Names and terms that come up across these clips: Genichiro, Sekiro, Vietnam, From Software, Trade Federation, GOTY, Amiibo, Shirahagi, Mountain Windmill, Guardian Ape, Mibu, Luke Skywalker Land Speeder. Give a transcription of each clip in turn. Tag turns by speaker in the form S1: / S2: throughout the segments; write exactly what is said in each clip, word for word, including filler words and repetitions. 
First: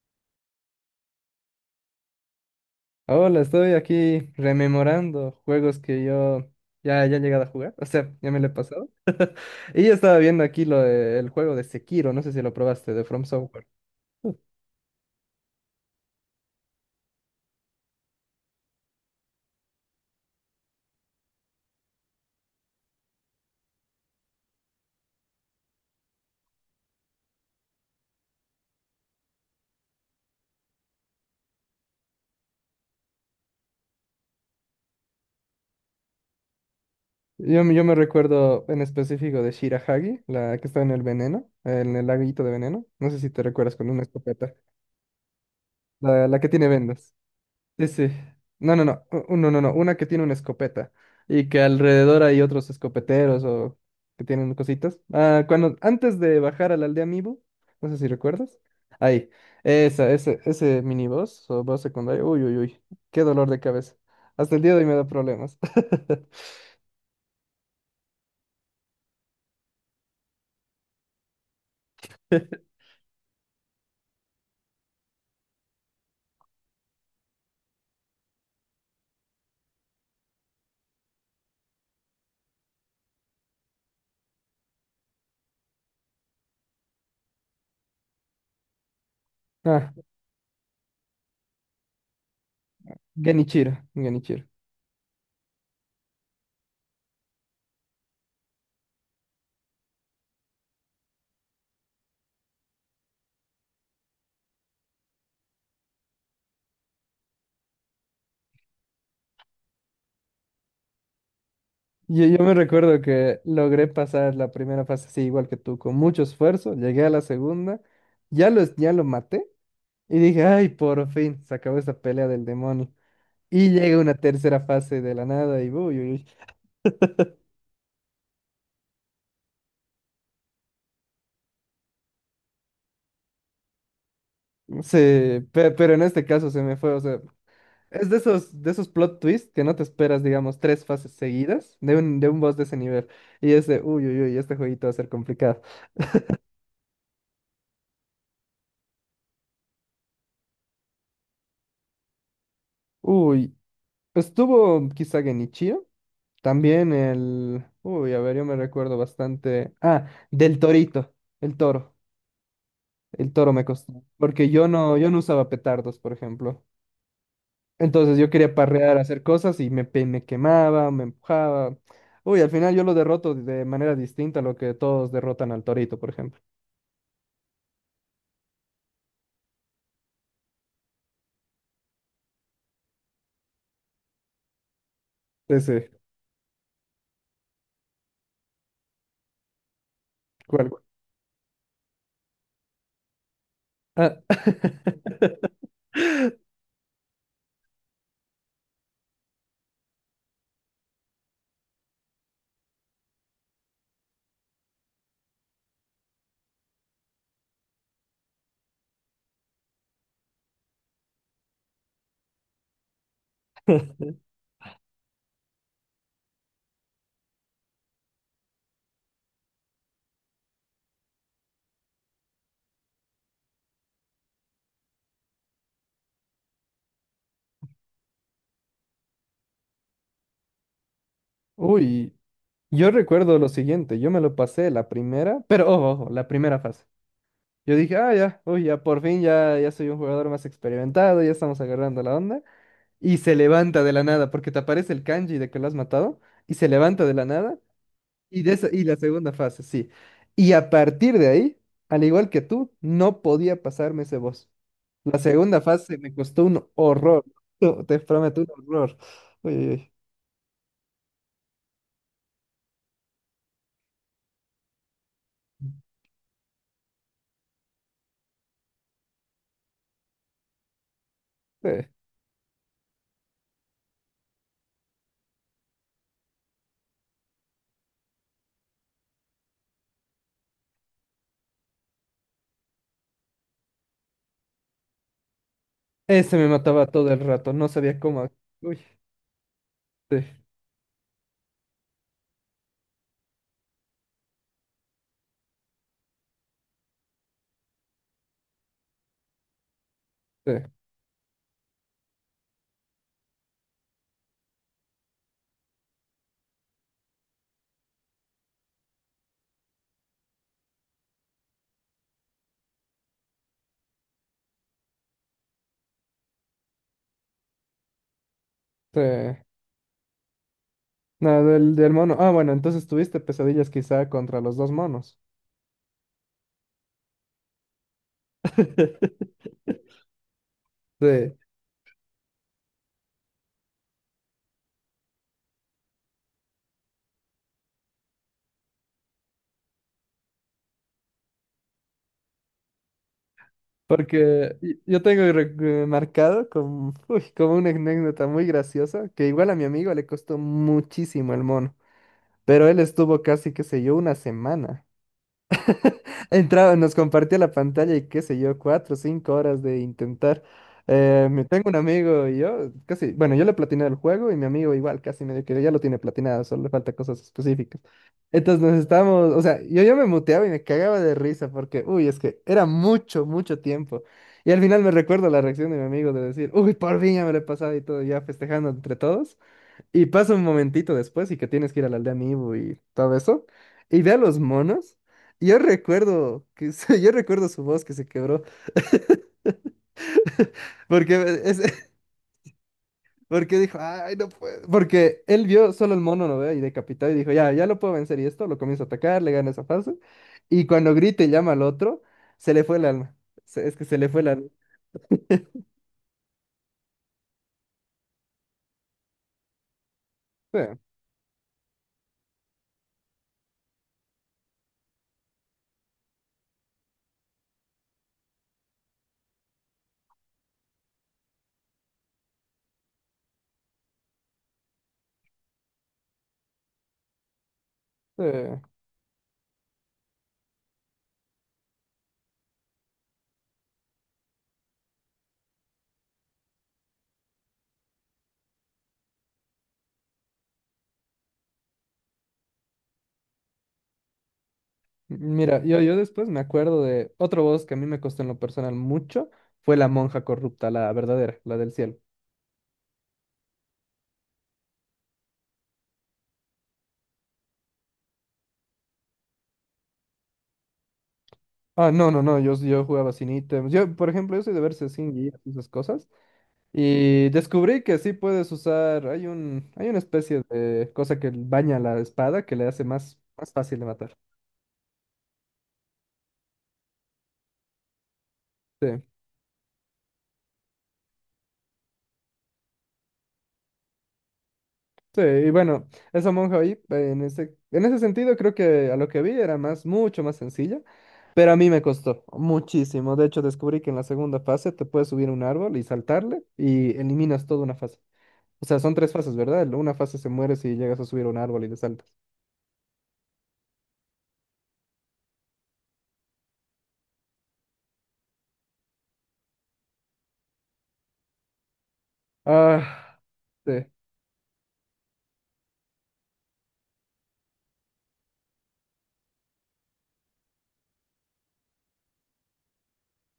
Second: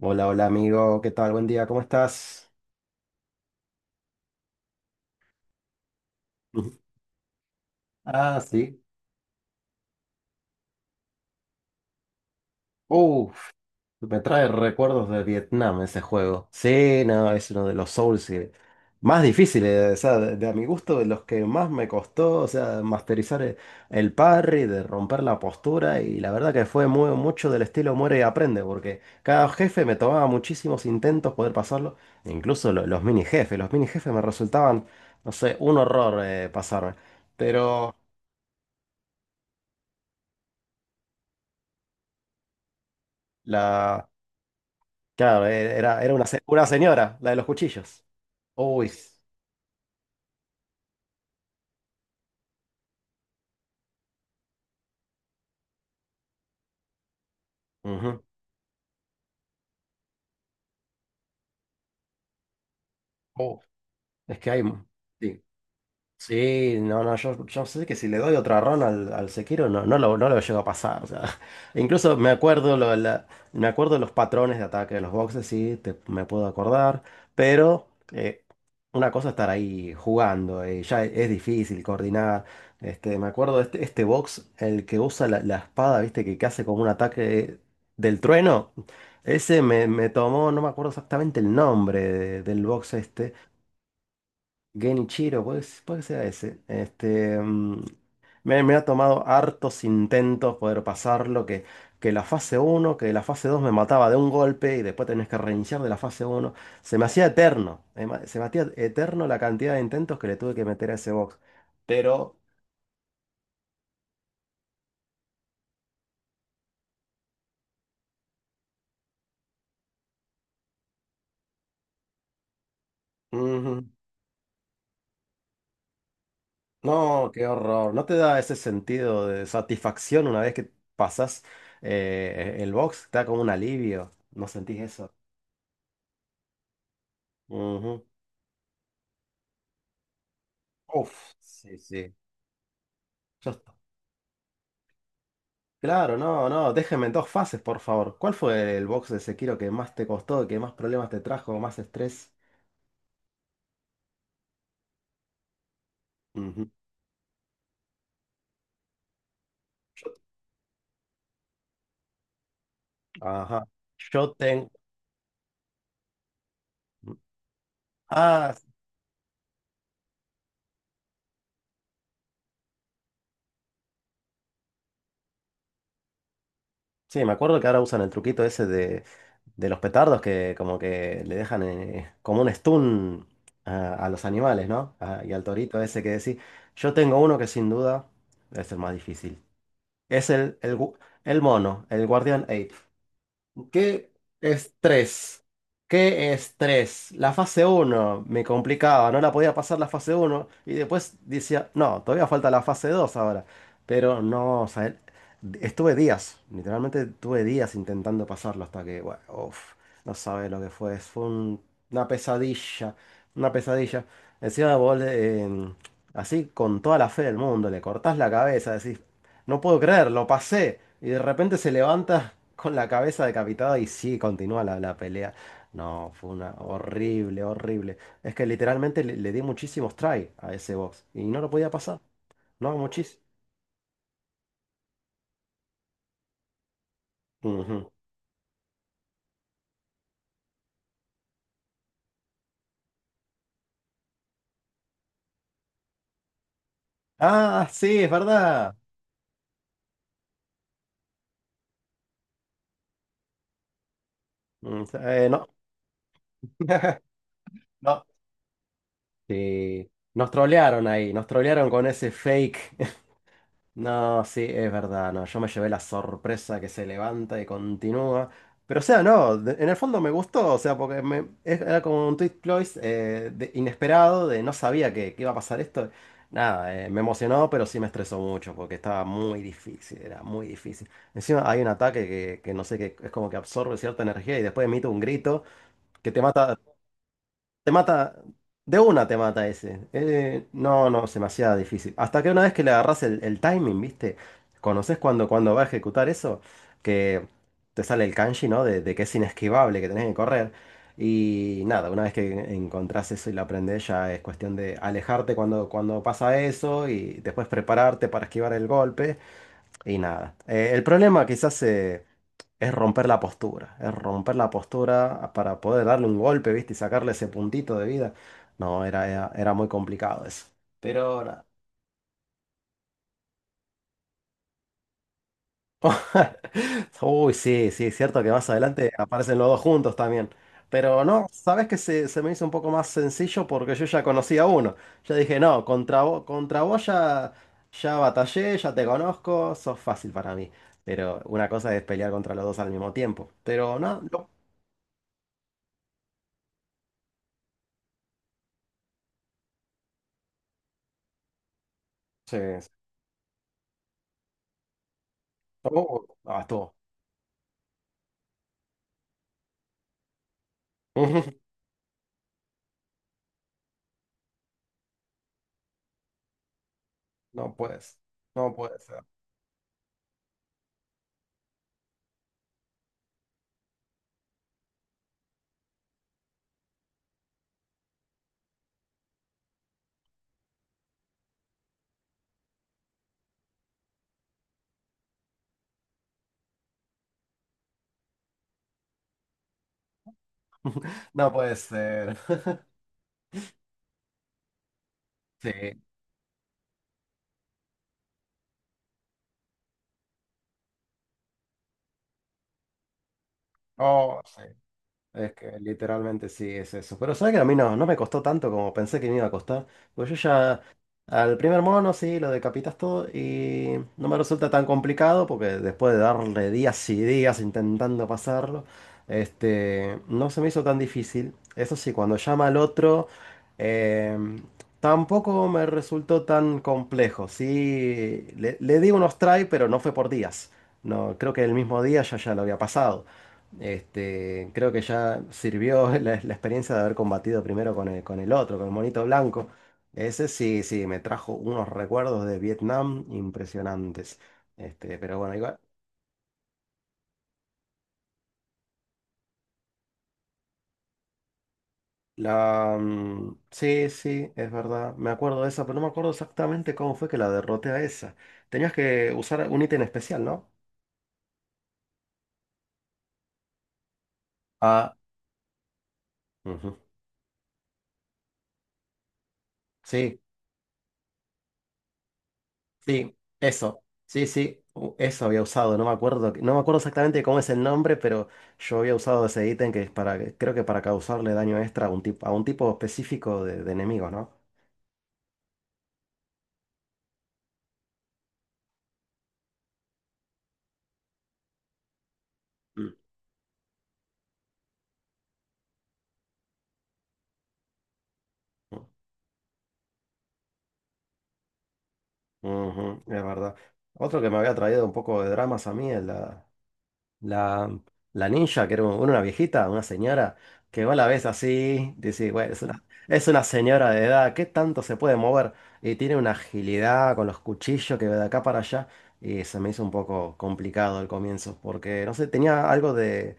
S1: Hola, hola amigo, ¿qué tal? Buen día, ¿cómo estás?
S2: Hola, estoy aquí rememorando juegos que yo
S1: Ujú.
S2: ya, ya he llegado a jugar, o sea, ya
S1: Ah,
S2: me lo he
S1: sí.
S2: pasado. Y yo estaba viendo aquí lo de- el juego de Sekiro, no sé si lo probaste, de From
S1: Uf,
S2: Software.
S1: me
S2: Uh,
S1: trae recuerdos de Vietnam ese juego. Sí, no, es uno de los Souls que- más difíciles, o sea, de, de a mi gusto, de los que más me costó, o sea, masterizar el, el parry, de romper la postura, y la verdad que fue muy, mucho del estilo muere y aprende, porque cada jefe me tomaba muchísimos intentos poder pasarlo, incluso lo- los mini jefes, los mini jefes me resultaban, no sé, un horror eh, pasarme.
S2: Yo, me- yo me
S1: Pero...
S2: recuerdo en específico de Shirahagi, la que está en el veneno, en el laguito de veneno. No sé si te recuerdas con una
S1: La,
S2: escopeta.
S1: claro, e- era, era una,
S2: La, la
S1: se-
S2: que
S1: una
S2: tiene vendas.
S1: señora, la de los
S2: Sí,
S1: cuchillos.
S2: sí. No, no,
S1: Uy,
S2: no.
S1: s-
S2: u- No, no, no. Una que tiene una escopeta. Y que alrededor hay otros escopeteros o que tienen cositas. Ah, cuando, antes de bajar a la aldea Mibu, no sé si
S1: ujú.
S2: recuerdas. Ahí. Esa, ese, ese miniboss o boss secundario. Uy, uy, uy. Qué dolor de
S1: Oh,
S2: cabeza.
S1: es que
S2: Hasta el
S1: hay...
S2: día de hoy me da
S1: sí.
S2: problemas.
S1: Sí, no, no, yo, yo sé que si le doy otra run al, al Sekiro no, no lo, no lo llego a pasar. O sea, incluso me acuerdo, lo- la- me acuerdo los patrones de ataque de los boxes, sí, te- me puedo acordar, pero eh, una cosa es estar ahí jugando, eh, ya es, es difícil coordinar. Este, me acuerdo de este, este box, el que usa la, la espada, viste, que, que hace como un ataque del trueno. Ese me,
S2: Ah,
S1: me tomó, no me acuerdo exactamente el nombre de- del box este.
S2: Genichiro. Genichiro.
S1: Genichiro, puede, que s- puede que sea ese. Este, mm, me, me ha tomado hartos intentos poder pasarlo, que, que la fase uno, que la fase dos me mataba de un golpe y después tenés que reiniciar de la fase uno. Se me hacía eterno, eh, ma- se me hacía eterno la cantidad de intentos que le tuve que meter a ese box.
S2: Yo,
S1: Pero,
S2: yo me recuerdo que logré pasar la primera fase así igual que tú, con mucho esfuerzo, llegué a la segunda, ya lo, ya lo maté y dije, ay, por fin, se acabó esa pelea del demonio. Y
S1: ujú,
S2: llega una tercera fase de la nada y uy, uy,
S1: no, qué horror. ¿No te da ese sentido de satisfacción una vez que pasas el box? Te da como un alivio. ¿No sentís
S2: uy,
S1: eso?
S2: se- pe- pero en este caso se me fue, o sea,
S1: Ujú.
S2: es de esos, de esos plot twists que no te esperas, digamos, tres fases
S1: Uf, sí,
S2: seguidas de
S1: sí.
S2: un, de un boss de ese nivel.
S1: Ya
S2: Y es
S1: está.
S2: de, uy, uy, uy, este jueguito va a ser complicado.
S1: Claro, no, no, déjenme en dos fases, por favor. ¿Cuál fue el box de Sekiro que más te costó, que más problemas te trajo, más estrés?
S2: Uy, estuvo quizá Genichiro.
S1: Ujú.
S2: También el... Uy, a ver, yo me recuerdo bastante. Ah,
S1: Yo-
S2: del torito, el toro. El toro
S1: ajá.
S2: me costó.
S1: Yo
S2: Porque yo
S1: tengo.
S2: no, yo no usaba petardos, por ejemplo. Entonces yo
S1: Ah,
S2: quería parrear, hacer cosas y me, pe- me quemaba, me empujaba. Uy, al final yo lo derroto de manera distinta a lo que todos derrotan al torito, por ejemplo.
S1: sí, me acuerdo que ahora usan el truquito ese de, de los petardos que como que le dejan eh, como un stun a, a los animales, ¿no? Ah, y al torito
S2: Ese,
S1: ese que decís. Yo tengo uno que sin duda es el más difícil. Es el,
S2: ¿cuál?
S1: el, gu- el mono, el guardián ape. ¿Qué
S2: Ah,
S1: estrés? ¿Qué estrés? La fase uno me complicaba, no la podía pasar la fase uno y después decía, no, todavía falta la fase dos ahora. Pero no, o sea, el- estuve días, literalmente tuve días intentando pasarlo hasta que, bueno, uf, no sabes lo que fue, fue un- una pesadilla, una pesadilla. Encima vos, le- en- así con toda la fe del mundo, le cortás la cabeza, decís, no puedo creer, lo pasé. Y de repente se levanta con la cabeza decapitada y sí, continúa la, la pelea. No, fue una horrible, horrible. Es que literalmente le, le di muchísimos try a ese box y no lo podía pasar.
S2: Uy,
S1: No,
S2: yo
S1: muchísimo.
S2: recuerdo lo siguiente, yo me lo pasé la primera, pero ojo, ojo, la primera fase. Yo
S1: Ujú.
S2: dije, ah, ya, uy, ya por fin, ya, ya soy un jugador más experimentado, ya estamos agarrando la onda. Y se levanta de la nada, porque te aparece el kanji de que lo has matado, y se levanta de la nada,
S1: Ah, sí, es
S2: y, de esa-
S1: verdad.
S2: y la segunda fase, sí. Y a partir de ahí, al igual que tú, no podía pasarme ese boss.
S1: Mm,
S2: La
S1: eh, no,
S2: segunda fase me costó un horror, te
S1: no.
S2: prometo, un horror. Uy, uy,
S1: Sí. Nos trolearon ahí, nos trolearon con ese fake. No, sí, es verdad, no, yo me llevé
S2: uy.
S1: la sorpresa que se levanta y continúa. Pero o sea, no, de- en el fondo me gustó, o sea, porque me, es- era
S2: Sí.
S1: como un twist close eh, de- inesperado, de no sabía que, que iba a pasar esto. Nada, eh, me emocionó, pero sí me estresó mucho, porque estaba muy difícil, era muy difícil. Encima hay un ataque que, que no sé, que es como que absorbe cierta energía y después emite un grito que te
S2: Ese me
S1: mata,
S2: mataba todo el rato, no
S1: te
S2: sabía
S1: mata,
S2: cómo.
S1: de
S2: Uy,
S1: una te mata ese.
S2: sí,
S1: Eh, no, no, es demasiado difícil. Hasta que una vez que le agarrás el, el timing, ¿viste? ¿Conoces cuando, cuando va a ejecutar eso? Que te sale el kanji, ¿no? De, de que es inesquivable, que tenés que correr.
S2: sí,
S1: Y nada, una vez que encontrás eso y lo aprendés, ya es cuestión de alejarte cuando, cuando pasa eso y después prepararte para esquivar el golpe. Y nada. Eh, el problema quizás... se es romper la postura, es romper la postura para poder darle un golpe, ¿viste? Y sacarle ese puntito de vida. No,
S2: sí.
S1: era, era, era muy complicado eso. Pero
S2: No,
S1: ahora...
S2: del, del mono. Ah, bueno, entonces tuviste pesadillas quizá contra los dos monos.
S1: Uy, sí, sí, es cierto que más adelante aparecen los dos juntos también. Pero
S2: Sí,
S1: no, sabes que se, se me hizo un poco más sencillo porque yo ya conocía a uno. Yo dije, no, contra vos, contra vos ya, ya batallé, ya te conozco, sos fácil para mí. Pero una cosa es pelear contra los dos al mismo tiempo. Pero no, no.
S2: porque y- yo tengo re- eh, marcado como, uy, como una anécdota muy graciosa, que igual a mi amigo le costó muchísimo el mono,
S1: Sí, sí.
S2: pero él estuvo casi, qué sé yo, una semana.
S1: Oh, ah, estuvo.
S2: Entraba, nos compartía la pantalla y qué sé yo, cuatro o cinco horas de intentar. Eh, me tengo un amigo y yo, casi, bueno, yo le platiné el juego y mi amigo igual, casi medio que ya lo tiene platinado, solo le falta cosas
S1: No
S2: específicas.
S1: puedes. No
S2: Entonces
S1: puede
S2: nos
S1: ser.
S2: estábamos, o sea, yo ya me muteaba y me cagaba de risa porque, uy, es que era mucho, mucho tiempo. Y al final me recuerdo la reacción de mi amigo de decir, uy, por fin ya me lo he pasado y todo, ya festejando entre todos. Y pasa un momentito después y que tienes que ir a la aldea Amiibo y todo eso. Y ve a los monos. y Yo recuerdo que se- yo recuerdo su voz que se quebró. Porque
S1: No puede
S2: es,
S1: ser.
S2: porque dijo, ay, no puedo. Porque él vio
S1: Sí.
S2: solo el mono, ¿no ve? Y decapitado y dijo, ya, ya lo puedo vencer. Y esto lo comienza a atacar, le gana esa fase. Y cuando grita y llama al otro, se le fue el alma. Se- es que se le
S1: Oh,
S2: fue el
S1: sí.
S2: alma.
S1: Es que literalmente sí es eso. Pero sabes que a mí no, no me costó tanto como pensé que me iba a costar. Pues yo
S2: Sí,
S1: ya al primer mono sí lo decapitas todo y no me resulta tan complicado porque después de darle días y días intentando pasarlo, este, no se me hizo tan difícil. Eso sí, cuando llama al otro, eh, tampoco me resultó tan complejo.
S2: sí.
S1: Sí, le, le di unos try, pero no fue por días. No, creo que el mismo día ya ya lo había pasado. Este, creo que ya sirvió la, la experiencia de haber combatido primero con el, con el otro, con el monito blanco. Ese sí, sí, me trajo unos recuerdos de Vietnam impresionantes. Este, pero bueno, igual.
S2: Mira, yo, yo después me acuerdo de otro voz que a mí me costó en lo personal mucho. Fue la monja corrupta, la verdadera, la del cielo.
S1: La, mm, sí, sí, es verdad. Me acuerdo de esa, pero no me acuerdo exactamente cómo fue que la derroté a esa. Tenías que usar un ítem especial, ¿no?
S2: Ah, no, no, no, yo, yo jugaba sin ítems. Yo, por ejemplo, yo soy de verse
S1: Ah.
S2: sin guías y esas cosas.
S1: Ujú.
S2: Y descubrí que sí puedes usar, hay un, hay una
S1: Sí.
S2: especie de cosa que baña la espada que le hace
S1: Sí,
S2: más, más fácil
S1: eso.
S2: de matar.
S1: Sí, sí, u- eso había usado. No me acuerdo, no me acuerdo exactamente cómo es el nombre, pero yo había
S2: Sí,
S1: usado ese ítem que es para, creo que para causarle daño extra a un tipo, a un tipo específico de, de enemigo, ¿no?
S2: sí, y bueno, esa monja ahí, eh, en ese, en ese sentido, creo que a lo que vi era más, mucho más sencilla, pero a mí me costó
S1: Mm.
S2: muchísimo. De hecho, descubrí que en la segunda fase te puedes subir a un árbol y saltarle y eliminas toda una fase. O sea, son tres fases, ¿verdad? Una fase se muere si llegas a subir a un árbol y le saltas.
S1: Ujú, es verdad. Otro que me había traído un poco de dramas a mí, el La, la ninja, que era un- una viejita, una señora, que vos la ves así, dice, bueno, es una,
S2: Ah,
S1: es una
S2: sí,
S1: señora de edad, ¿qué tanto se puede mover? Y tiene una agilidad con los cuchillos que va de acá para allá, y se me hizo un poco complicado al comienzo, porque, no sé, tenía algo de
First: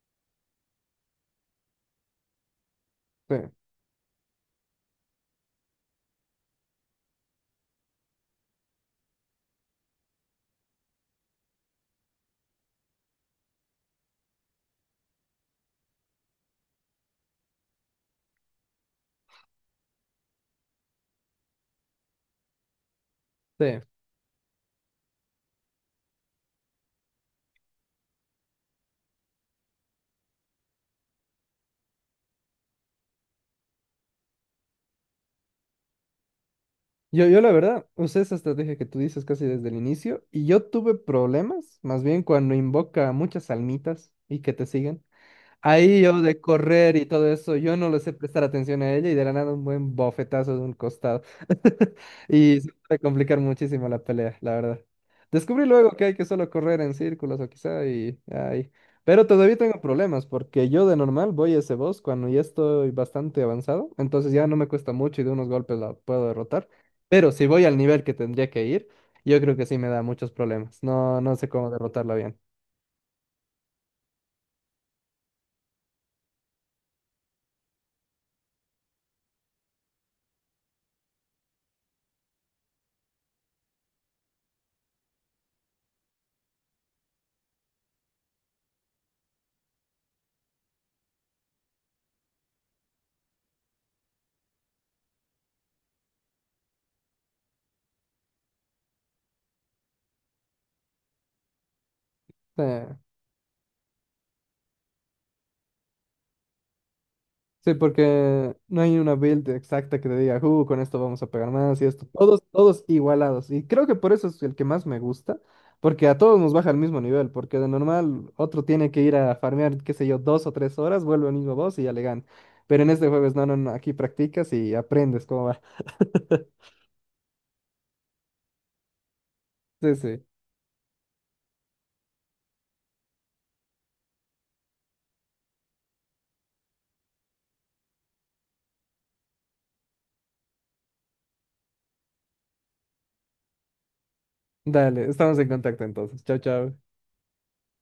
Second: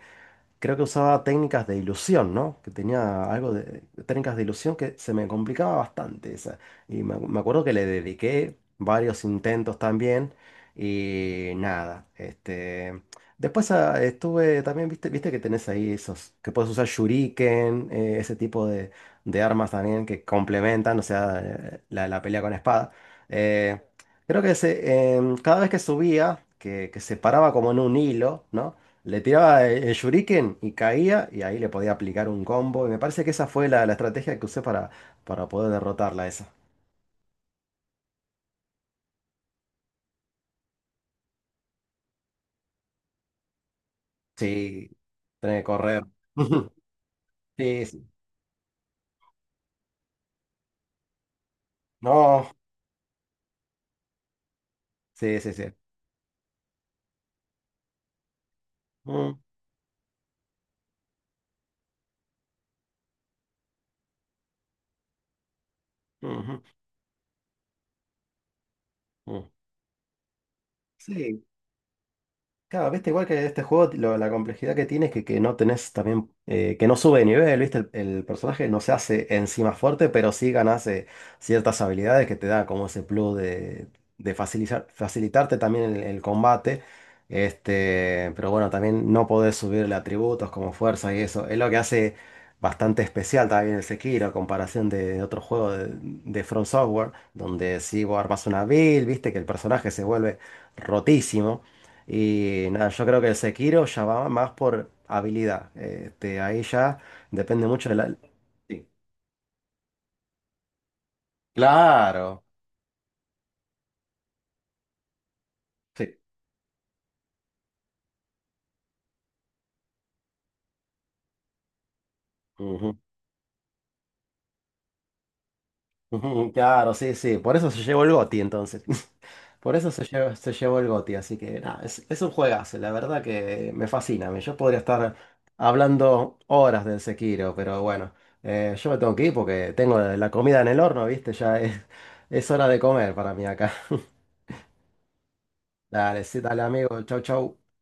S1: creo que usaba técnicas de ilusión, ¿no? Que tenía algo
S2: sí,
S1: de técnicas de ilusión que se me complicaba bastante esa. Y me, acu- me acuerdo que le dediqué varios intentos también y nada, este... Después ah, estuve también, viste, viste que tenés ahí esos, que puedes usar shuriken, eh, ese tipo de, de armas también que complementan, o sea, eh, la, la pelea con espada. Eh,
S2: sí.
S1: creo que se, em, cada vez que subía, que, que se paraba como en un hilo, ¿no? Le tiraba el shuriken y caía y ahí le podía aplicar un combo. Y me parece que esa fue la, la estrategia que usé para, para poder derrotarla esa.
S2: Yo, yo la verdad usé esa estrategia que tú dices casi desde el inicio y yo tuve problemas, más bien cuando invoca muchas almitas y que te
S1: Sí,
S2: siguen.
S1: tenés que
S2: Ahí
S1: correr.
S2: yo de correr y todo eso, yo
S1: Sí,
S2: no le
S1: sí.
S2: sé prestar atención a ella y de la nada un buen bofetazo de un costado.
S1: No.
S2: Y se puede complicar muchísimo la pelea, la verdad.
S1: Sí, sí,
S2: Descubrí
S1: sí.
S2: luego que hay que solo correr en círculos o quizá y ahí. Pero
S1: Mm,
S2: todavía tengo problemas porque yo de normal voy a ese boss cuando ya estoy bastante avanzado, entonces ya no me cuesta mucho y de unos golpes la puedo
S1: ujú,
S2: derrotar. Pero si voy al nivel que tendría que ir, yo
S1: mm.
S2: creo que sí me da muchos problemas. No, no
S1: Sí,
S2: sé cómo derrotarla bien.
S1: claro, viste, igual que este juego, lo- la complejidad que tiene es que, que no tenés también, eh, que no sube de nivel, viste, el, el personaje no se hace encima fuerte, pero sí ganas eh, ciertas habilidades que te da como ese plus de, de facilitar, facilitarte también el, el combate, este, pero bueno, también no podés subirle atributos como fuerza y eso, es lo que hace bastante especial también el Sekiro, a comparación de, otro juego de, de From Software, donde si vos armas una build, viste, que el personaje se vuelve rotísimo.
S2: sí
S1: Y nada, yo creo que el Sekiro ya va más por habilidad. Este, ahí ya depende
S2: Sí,
S1: mucho de la...
S2: porque no
S1: Sí,
S2: hay una build exacta que te diga, uh, con esto vamos a pegar más y esto.
S1: claro.
S2: Todos, todos igualados. Y creo que por eso es el que más me gusta, porque a
S1: Sí.
S2: todos nos baja al mismo nivel, porque de normal otro tiene que ir a farmear, qué sé yo, dos o tres horas, vuelve al mismo boss y ya le gana. Pero en
S1: Ujú,
S2: este juego es, no, no, no, aquí practicas y aprendes cómo va.
S1: ujú, claro, sí, sí. Por eso se llevó el GOTY entonces. Por eso
S2: Sí,
S1: se
S2: sí.
S1: llevó, se llevó el GOTY. Así que nada, es, es un juegazo. La verdad que me fascina. Me Yo podría estar hablando horas del Sekiro, pero bueno, eh, yo me tengo que ir porque tengo la comida en el horno, ¿viste? Ya es, es hora de comer para mí acá.
S2: Dale, estamos en contacto
S1: Dale,
S2: entonces. Chao,
S1: sí, dale
S2: chao.
S1: amigo. Chau, chau.